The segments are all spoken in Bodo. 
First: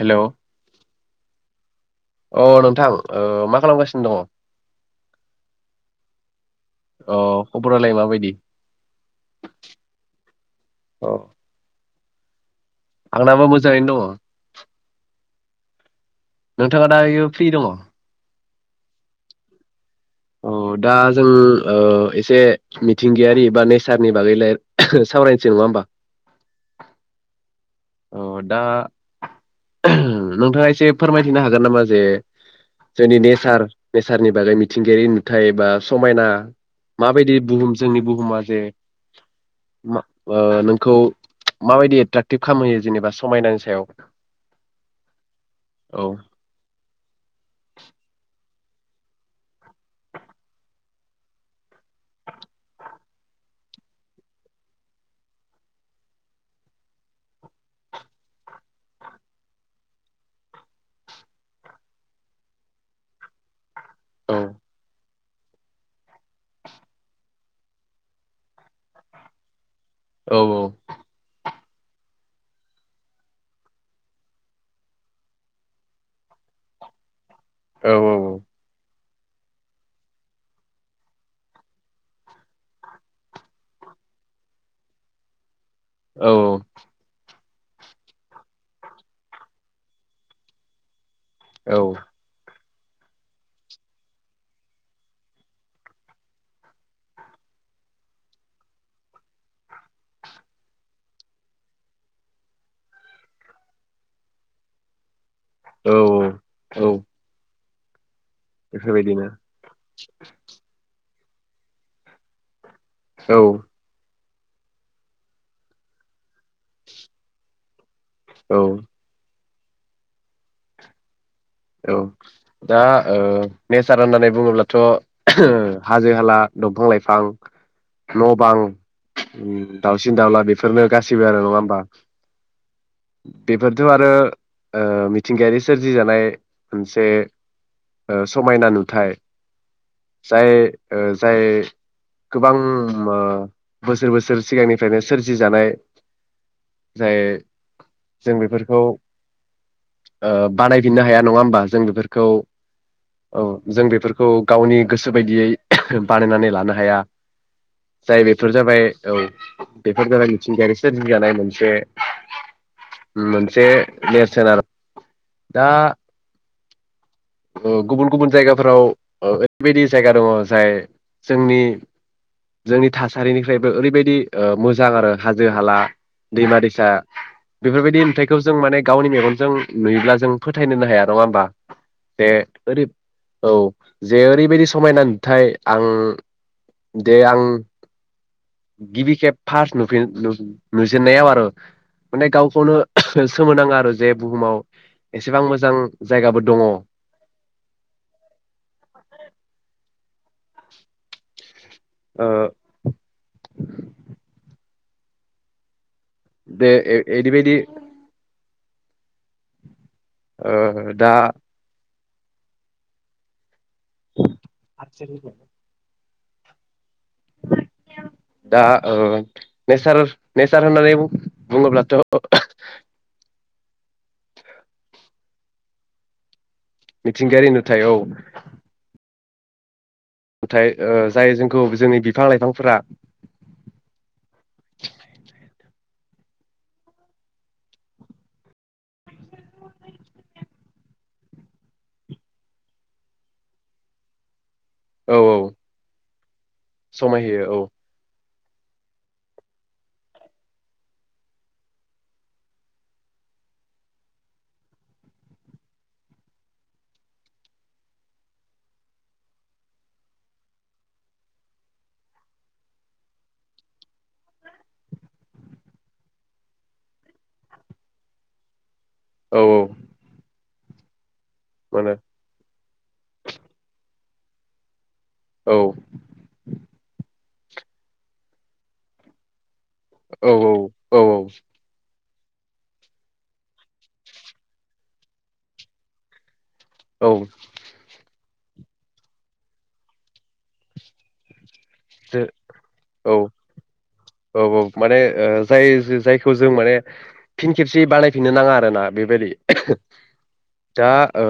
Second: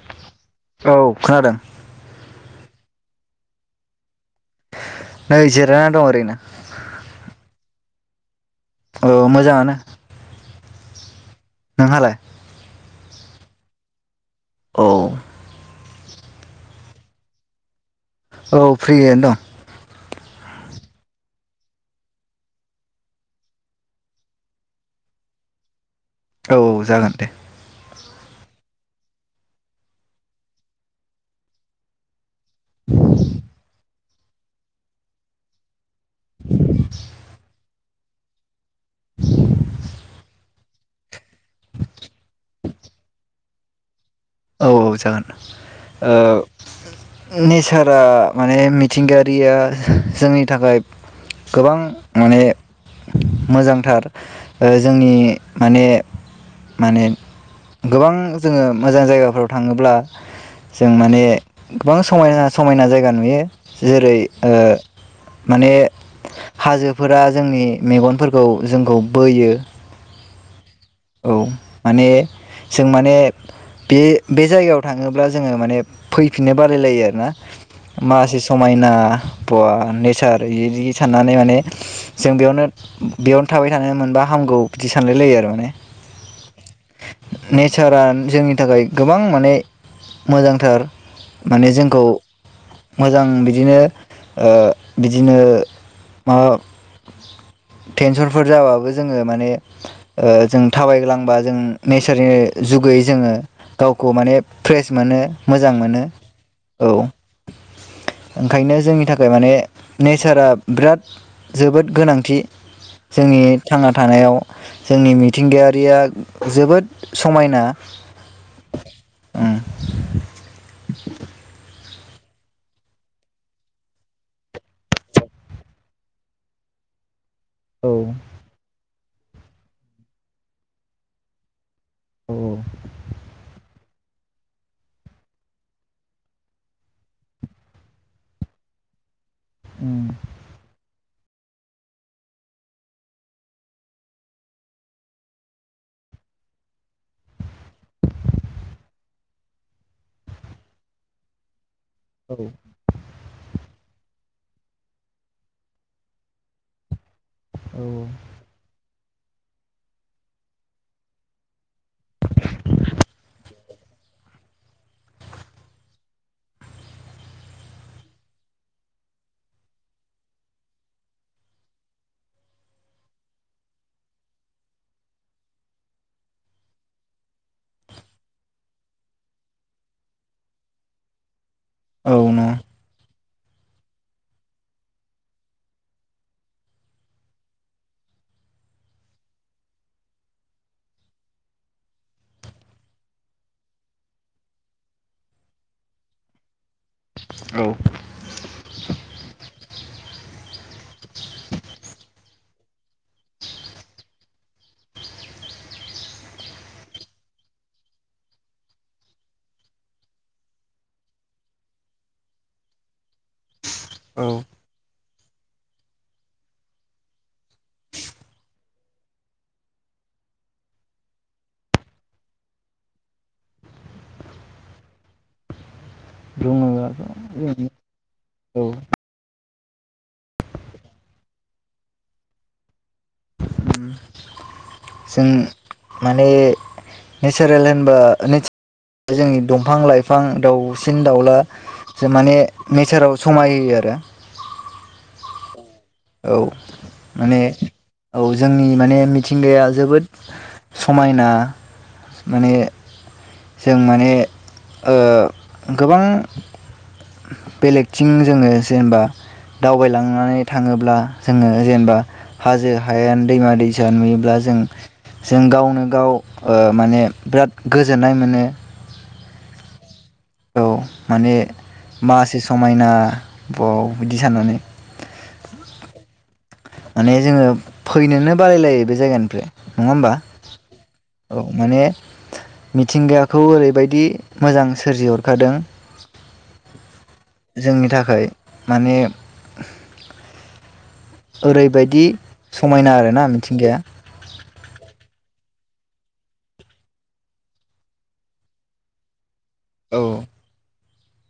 हेलौ औ खोनादों। अ नोंथां ओ मा खालामगासिनो दङ। नै जिरायनानै दं ओरैनो मा बायदि? औ मोजाङानो। अ नोंहालाय? आंनाबो मोजाङैनो दङ औ नोंथाङा दायो फ्रि दङ औ फ्रियानो दं औ दा जों ओ एसे मिथिंगायारि बा नेचारनि बागै लाय सावरायनोसै नङा होमबा? औ जागोन दे। अ दा नोंथाङा एसे फोरमायथिनो हागोन नामा जे जोंनि नेसार नेचारनि बागै मिथिंगायारि नुथाय बा समायना माबायदि बुहुम जोंनि बुहुमा जे मा ओ नोंखौ माबायदि एट्राकटिभ खामहोयो जेनेबा समायनानि सायाव? औ औ जागोन औ ओ नेचारा माने माने मिथिंगायारिया जोंनि थाखाय गोबां माने मोजांथार जोंनि माने माने गोबां जो मोजां जायगा फ्राव थाङोब्ला जों माने गोबां समायना समायना जायगा नुयो। जेरै औ ओ माने हाजोफोरा जोंनि मेगनफोरखौ जोंखौ बोयो। औ औ। औ माने जों माने बे बे जायगायाव थाङोब्ला जोङो माने फैफिननो बालायलायो आरोना। औ औ मासे समायना बा नेचार इदि साननानै माने जों बेयावनो बेयावनो थाबाय थानो मोनबा हामगौ बिदि सानलाय लायो आरो माने। औ नेचारा जोंनि थाखाय गोबां माने मोजांथार माने औ जोंखौ मोजां बिदिनो ओ बिदिनो ओ माबा टेनसनफोर जाबाबो ओ जोङो माने जों थाबायग्लांबा जों नेचारनि जुगै जोङो गावखौ माने फ्रेस मोनो। मोजां औ मोनो औ। ओंखायनो जोंनि बेफोरबायदिनो थाखाय माने नेचारा बिराद जोबोद गोनांथि औ जोंनि थांना थानायाव जोंनि मिथिंगायारिया जोबोद समायना औ ओम औ दा नेसार होननानै बुङोब्लाथ' हाजो-हाला, दंफां-लाइफां औ न' बां ओम दाउसिन दाउला बेफोरनो गासिबो आरो नङा होमबा? उम बेफोर आरो ओ मिथिंगायारि सोरजिजानाय मोनसे ओ समायना नुथाय जाय ओ जाय गोबां ओ बोसोर बोसोर सिगांनिफ्रायनो सोरजि जानाय जाय जों बेफोरखौ ओ बानायफिननो हाया नङा होमबा जों बेफोरखौ औ उम औ औ जों बे बेफोरखौ गावनि गोसो बायदियै बानायनानै लानो हाया जाय औ बेफोर जाबाय औ बेफोर जाबाय मिथिंगायारि सोरजिजानाय मोनसे मोनसे नेरसोन आरो दा गुबुन गुबुन जायगाफोराव ओरैबायदि जायगा दङ जाय जोंनि जोंनि थासारिनिफ्रायबो ओरैबायदि ओ मोजां आरो हाजो हाला दैमा दैसा बेफोरबायदि नुथाइखौ जों माने गावनि मेगनजों नुयोब्ला जों फोथायनोनो हाया नङा होनबा बे औ न ओरै औ जे ओरैबायदि समायना नुथाय आं दे आं गिबि खेब फार्स्ट नुफि नुजेननायाव आरो माने गावखौनो सोमोनाङो आरो जे बुहुमाव एसेबां मोजां जायगाबो दङ औ [unintelligible] ओ बे एदिबायदि ओ दा औ [unintelligible] दा ओ नेसार नेसार होननानै बुं बुङोब्लाथ' बुङो मिथिंगायारि नुथाय औ [unintelligible] औ नाथाय ओ जाय जोंखौ जोंनि बिफां लाइफांफोरा जों माने नेचारेल होनबा नेेचा जोंनि दंफां लाइफां दाउसिन दाउलाजों माने नेचाराव समायहोयो आरो औ औ माने समायहोयो औ औ जोंनि माने मिथिंगाया जोबोद समायना माने जों माने ओ गोबां बेलेगथिं जोङो जेनेबा दावबायलांनानै थाङोब्ला जोङो जेनेबा हाजो हायेन दैमा दैसा नुयोब्ला जों जों गावनो गाव ओ माने बिराद गोजोननाय मोनो औ औ औ माने मोनो मासे समायना बाव बिदि साननानै औ माने जोङो फैनोनो बालायलायो बे जायगानिफ्राय नङा होमबा औ औ औ औ मिथिंगाखौ ओरैबायदि मोजां सोरजिहरखादों औ जोंनि थाखाय माने [unintelligible] ओरैबायदि समायना औ आरोना मिथिंगाया औ औ माने ओ जाय जायखौ जों माने फिन खेबसे बानायफिननो नाङा आरो ना बेबायदि औ। दा ओ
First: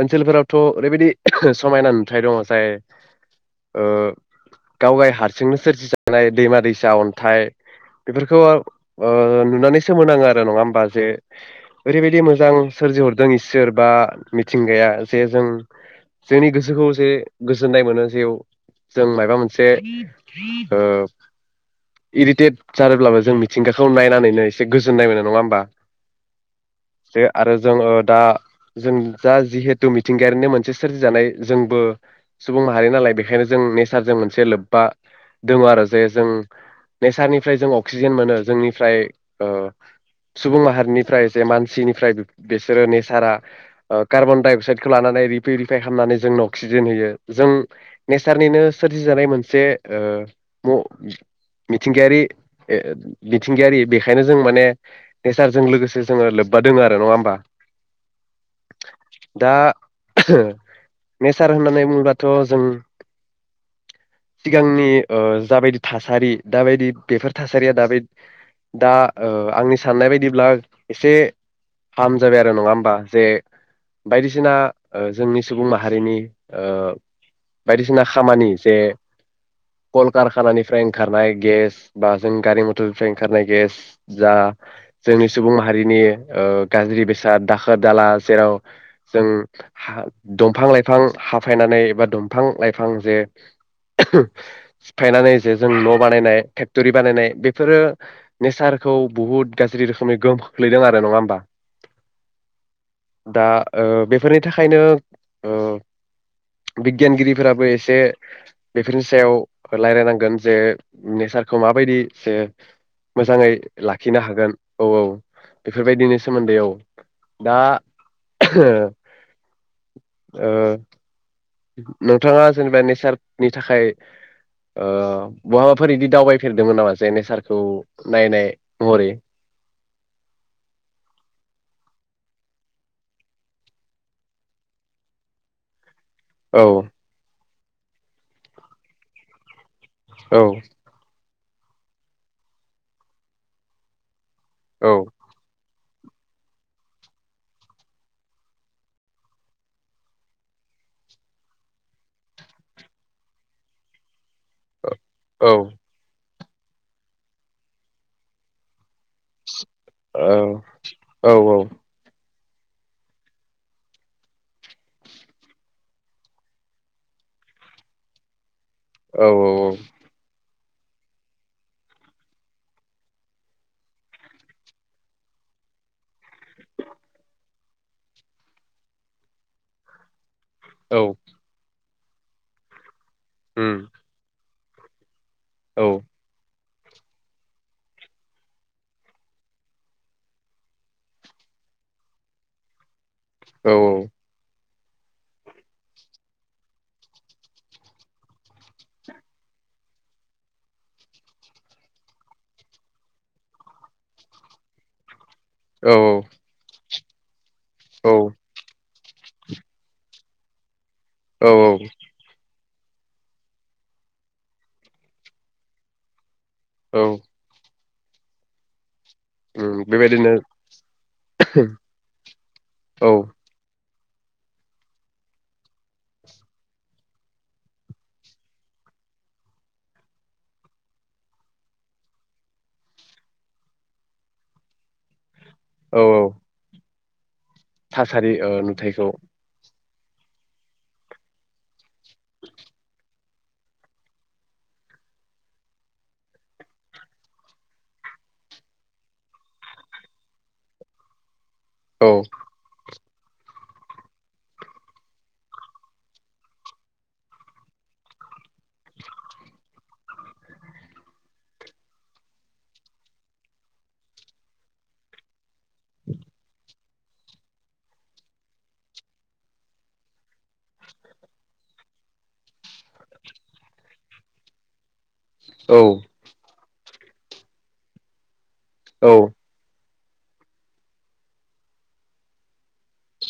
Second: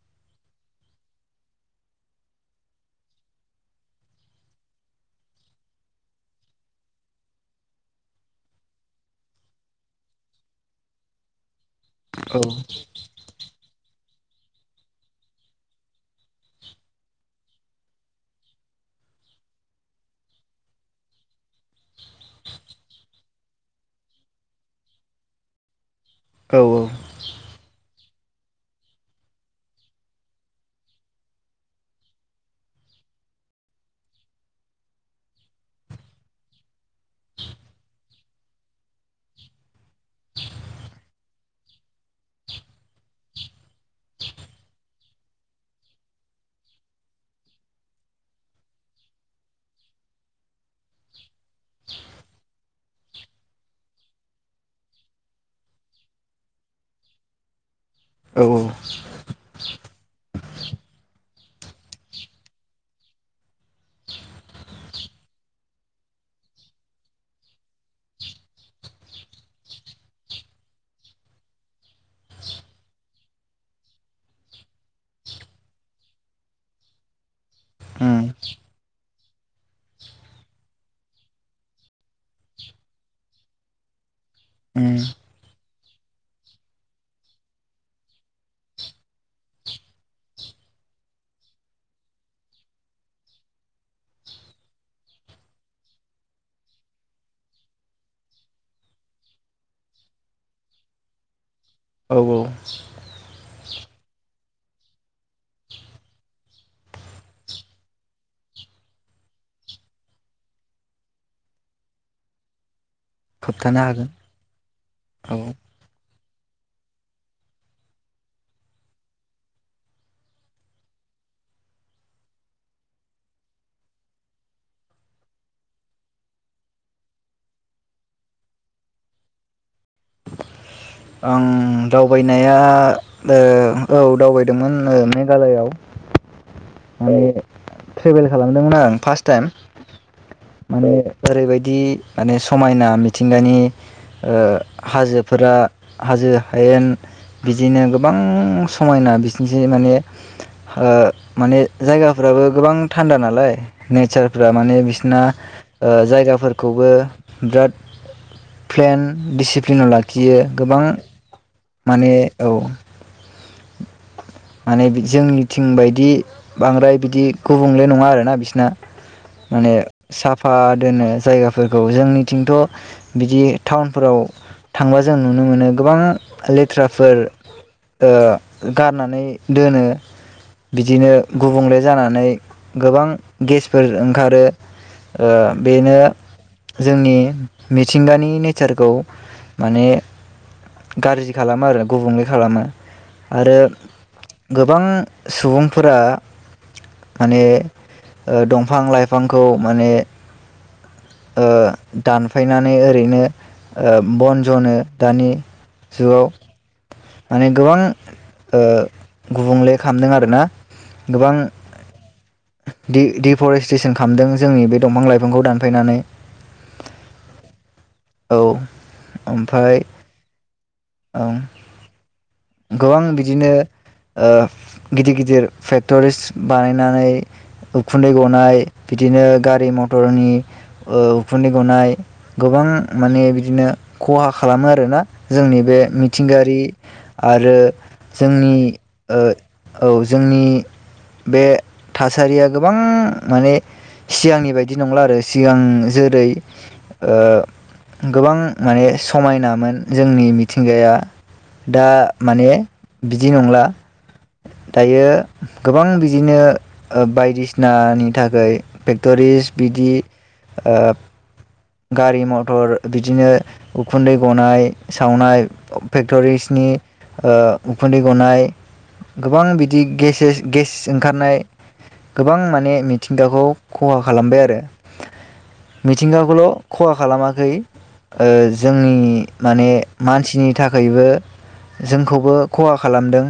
ओनसोलफोरावथ' ओरैबायदि समायना नुथाय दङ जाय ओ गावगाय हारसिंनो सोरजिजानाय दैमा दैसा अन्थाइ बेफोरखौ ओ नुनानै सोमोनाङो आरो नङा होमबा जे ओरैबायदि औ मोजां सोरजिहरदों इसोर बा मिथिंगाया जे जों जोंनि गोसोखौ जसे गोजोननाय मोनो जेयाव जों माबा मोनसे ओ इरिटेट ज जादोंब्लाबो जों मिथिंगाखौ नायनानैनो एसे गोजोननाय मोनो नङा होमबा? औ जे आरो जों। दा जा जिहेथु मिथिंगायारिनो मोनसे सोरजिजानाय जोंबो सुबुं माहारि नालाय बेखायनो जों नेचारजों मोनसे लोब्बा दङ आरो जे जों नेचारनिफ्राय जों अक्सिजेन मोनो जोंनिफ्राय ओ सुबुं माहारिनिफ्राय जे मानसिनिफ्राय बिसोरो नेचारा कार्बन डाइ अक्साइडखौ लानानै रिपिउरिफाइ खालामनानै जोंनो अक्सिजेन होयो जों नेचारनिनो सोरजिजानाय मोनसे ओ मिथिंगायारि मिथिंगायारि बेखायनो जों माने नेचारजों लोगोसे जोङो लोब्बा दङ' आरो नङा होमबा? औ दा नेसार होननानै बुङोबाथ' जों सिगांनि ओ जाबायदि थासारि दाबायदि बेफोर थासारिया दाब दा ओ आंनि साननाय बायदिब्ला एसे फाम जाबाय आरो नङा होमबा जे बायदिसिना ओ जोंनि सुबुं माहारिनि ओ बायदिसिना उम खामानि जे कलकारखानानिफ्राय ओंखारनाय गेस बा जों गारि मथरनिफ्राय ओंखारनाय गेस जा उम जोंनि सुबुं माहारिनि ओ गाज्रि बेसाद दाखोर-दाला जेराव जों हां दंफां लाइफां हाफायनानै एा दंफां लाइफां जे सिफायनानै जे जों न' बानायनाय फेक्टरि बानायनाय बेफोरो नेसारखौ बुहुद गाज्रि रोखोमनि गोहोम खोख्लैदों आरो नङा होमबा? औ औ। दा ओ बेफोरनि थाखायनो ओ बिगियानगिरिफोराबो एसे बेफोरनि सायाव रायज्लायनांगोन जे नेचारखौ माबायदि जे मोजाङै लाखिनो हागोन औ औ बेफोरबायदिनि सोमोन्दै औ। दा ओ नोंथाङा जेनेबा नेचारनि थाखाय ओ बहाबाफोर बिदि दावबाय फेरदोंमोन नामा जे नेचारखौ नायनाय महरै? आं दावबायनाया ओ औ दावबायदोंमोन ओ मेघालयआव औ [unintelligible] ट्रेभेल खालामदोंमोन आं फार्स्ट टाइम। औ। माने ओरैबायदि माने समायना मिथिंगानि‌। ओ औ हाजोफोरा हाजो हायेन बिदिनो गोबां समायना बिसनिस माने ओ माने जायगाफ्राबो गोबां थान्दा नालाय नेचारफ्रा माने बिसोरना औ ओ जायगाफोर खौबो बिराद प्लेन डिसिप्लिनाव लाखियो गोबां‌ माने औ माने जोंनिथिं बायदि बांद्राय बिदि गुबुंले नङा आरोना बिसना। औ औ औ। ओ दोनो जायगाफोरखौ जोंनिथिंथ' बिदि टाउनफोराव थांबा जों नुनो मोनो गोबां लेथ्राफोर ओ गारनानै दोनो बिदिनो गुबुंले जानानै गोबां गेसफोर ओंखारो ओ बेनो जोंनि मिथिंगानि नेचारखौ माने गारजि खालामो आरो गुबुंले खालामो आरो गो बां सुबुंफोरा माने ओ दंफां लाइफांखौ माने ओ दानफायनानै ओरैनो ओ बन जनो दानि जुगाव माने गोबां ओ गुबुंले खालामदों आरो ना औ औ दि दिफरेस्ट्रेसन खालामदों जोंनि बे दंफां लाइफांखौ दानफैनानै औ औ उम ओमफ्राय बेबायदिनो ओं [unintelligible] गोबां औ बिदिनो ओ गिदिर गिदिर फेक्ट'रिस बानायनानै उखुन्दै गनाय बिदिनो गारि मथरनि ओ उखुन्दै गनाय गोबां माने बिदिनो खहा खालामो आरोना जोंनि बे औ औ मिथिंगायारि आरो थासारि ओ जोंनि नुथायखौ ओ औ जोंनि बे थासारिया गोबां माने सिगांनि बायदि नंला आरो सिगां जेरै ओ गोबां माने समायनामोन जोंनि मिथिंगाया दा औ माने बिदि नंला दायो गोबां बिदिनो ओ बायदिसिनानि थाखाय फेक्ट'रिस बिदि ओ गारि मथर बिदिनो उखुन्दै गनाय सावनाय फेक्टरिसनि ओ उखुन्दै गनाय गोबां बिदि गसेस गेस ओंखारनाय गोबां माने मिथिंगाखौ खहा खालामबाय आरो औ मिथिंगा खल' खहा खालामाखै ओ जोंनि औ माने मानसिनि थाखोयबो जोंखौबो खहा खालामदों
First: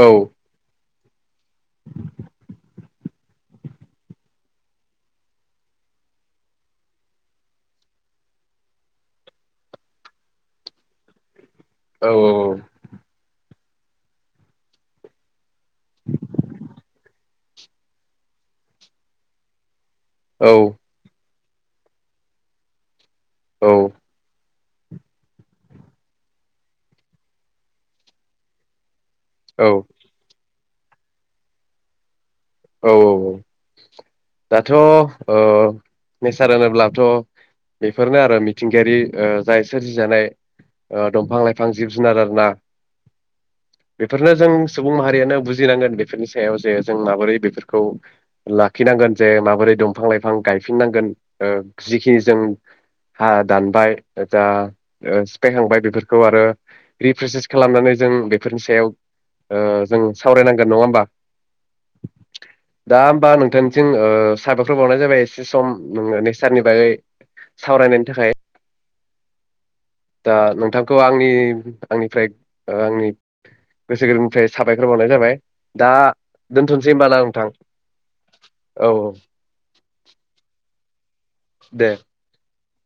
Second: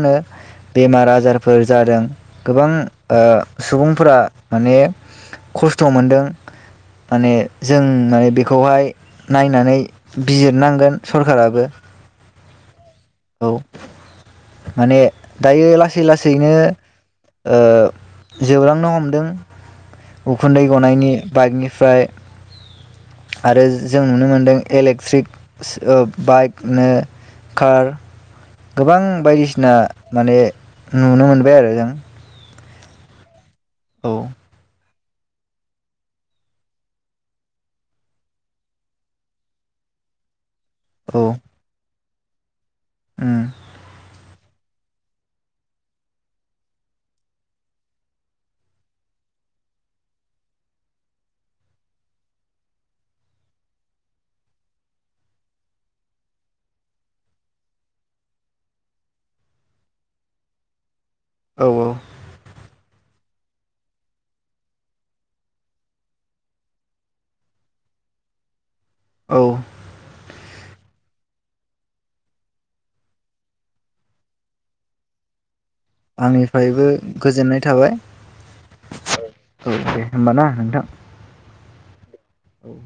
औ बेमार आजारफोर जादों गोबां ओ सुबुंफोरा माने खस्थ' मोनदों माने जों माने बेखौहाय नायनानै बिजिरनांगोन सरखाराबो औ औ औ औ माने दायो लासै लासैनो ओ जोबलांनो हमदों औ उखुन्दै गनायनि बाइकनिफ्राय आरो औ जों नुनो मोन्दों इलेक्ट्रिक ओ बाइकनो कार गोबां बायदिसिना औ माने नुनो मोनबाय आरो जों औ औ औ औ दाथ' ओ नेसार होनोब्लाथ' बेफोरनो आरो मिथिंगायारि ओ जाय सोरजिजानाय ओ औ दंफां लाइफां जिब जुनार आरो ना उम बेफोरनो जों सुबुं माहारियानो बुजिनांगोन बेफोरनि सायाव जे जों माबोरै फोरखौ लाखिनांगोन जे माबोरै दंफां लाइफां गायफिननांगोन ओ जिखिनि जों हा दानबाय जा सिफायखांबाय बेफोरखौ आरो रिप्रेसेस खालामनानै जों बेफोरनि सायाव ओ जों सावरायनांगोन नङा होमबा औ औ ना होमबा नोंथांथिं ओ साबायखर बावनाय जाबाय एसे सम नोङो नेसारनि बागै सावरायनायनि थाखाय औ ओ नोंथांखौ आंनि आंनिफ्राय आंनि गोसो गोरबोनिफ्राय साबायखर बावनाय जाबाय दा आंनिफ्रायबो दोनथ'नोसै होमबा ना नोंथां गोजोननाय थाबाय औ औ औ औ दे होमबा ना नोंथां दे औ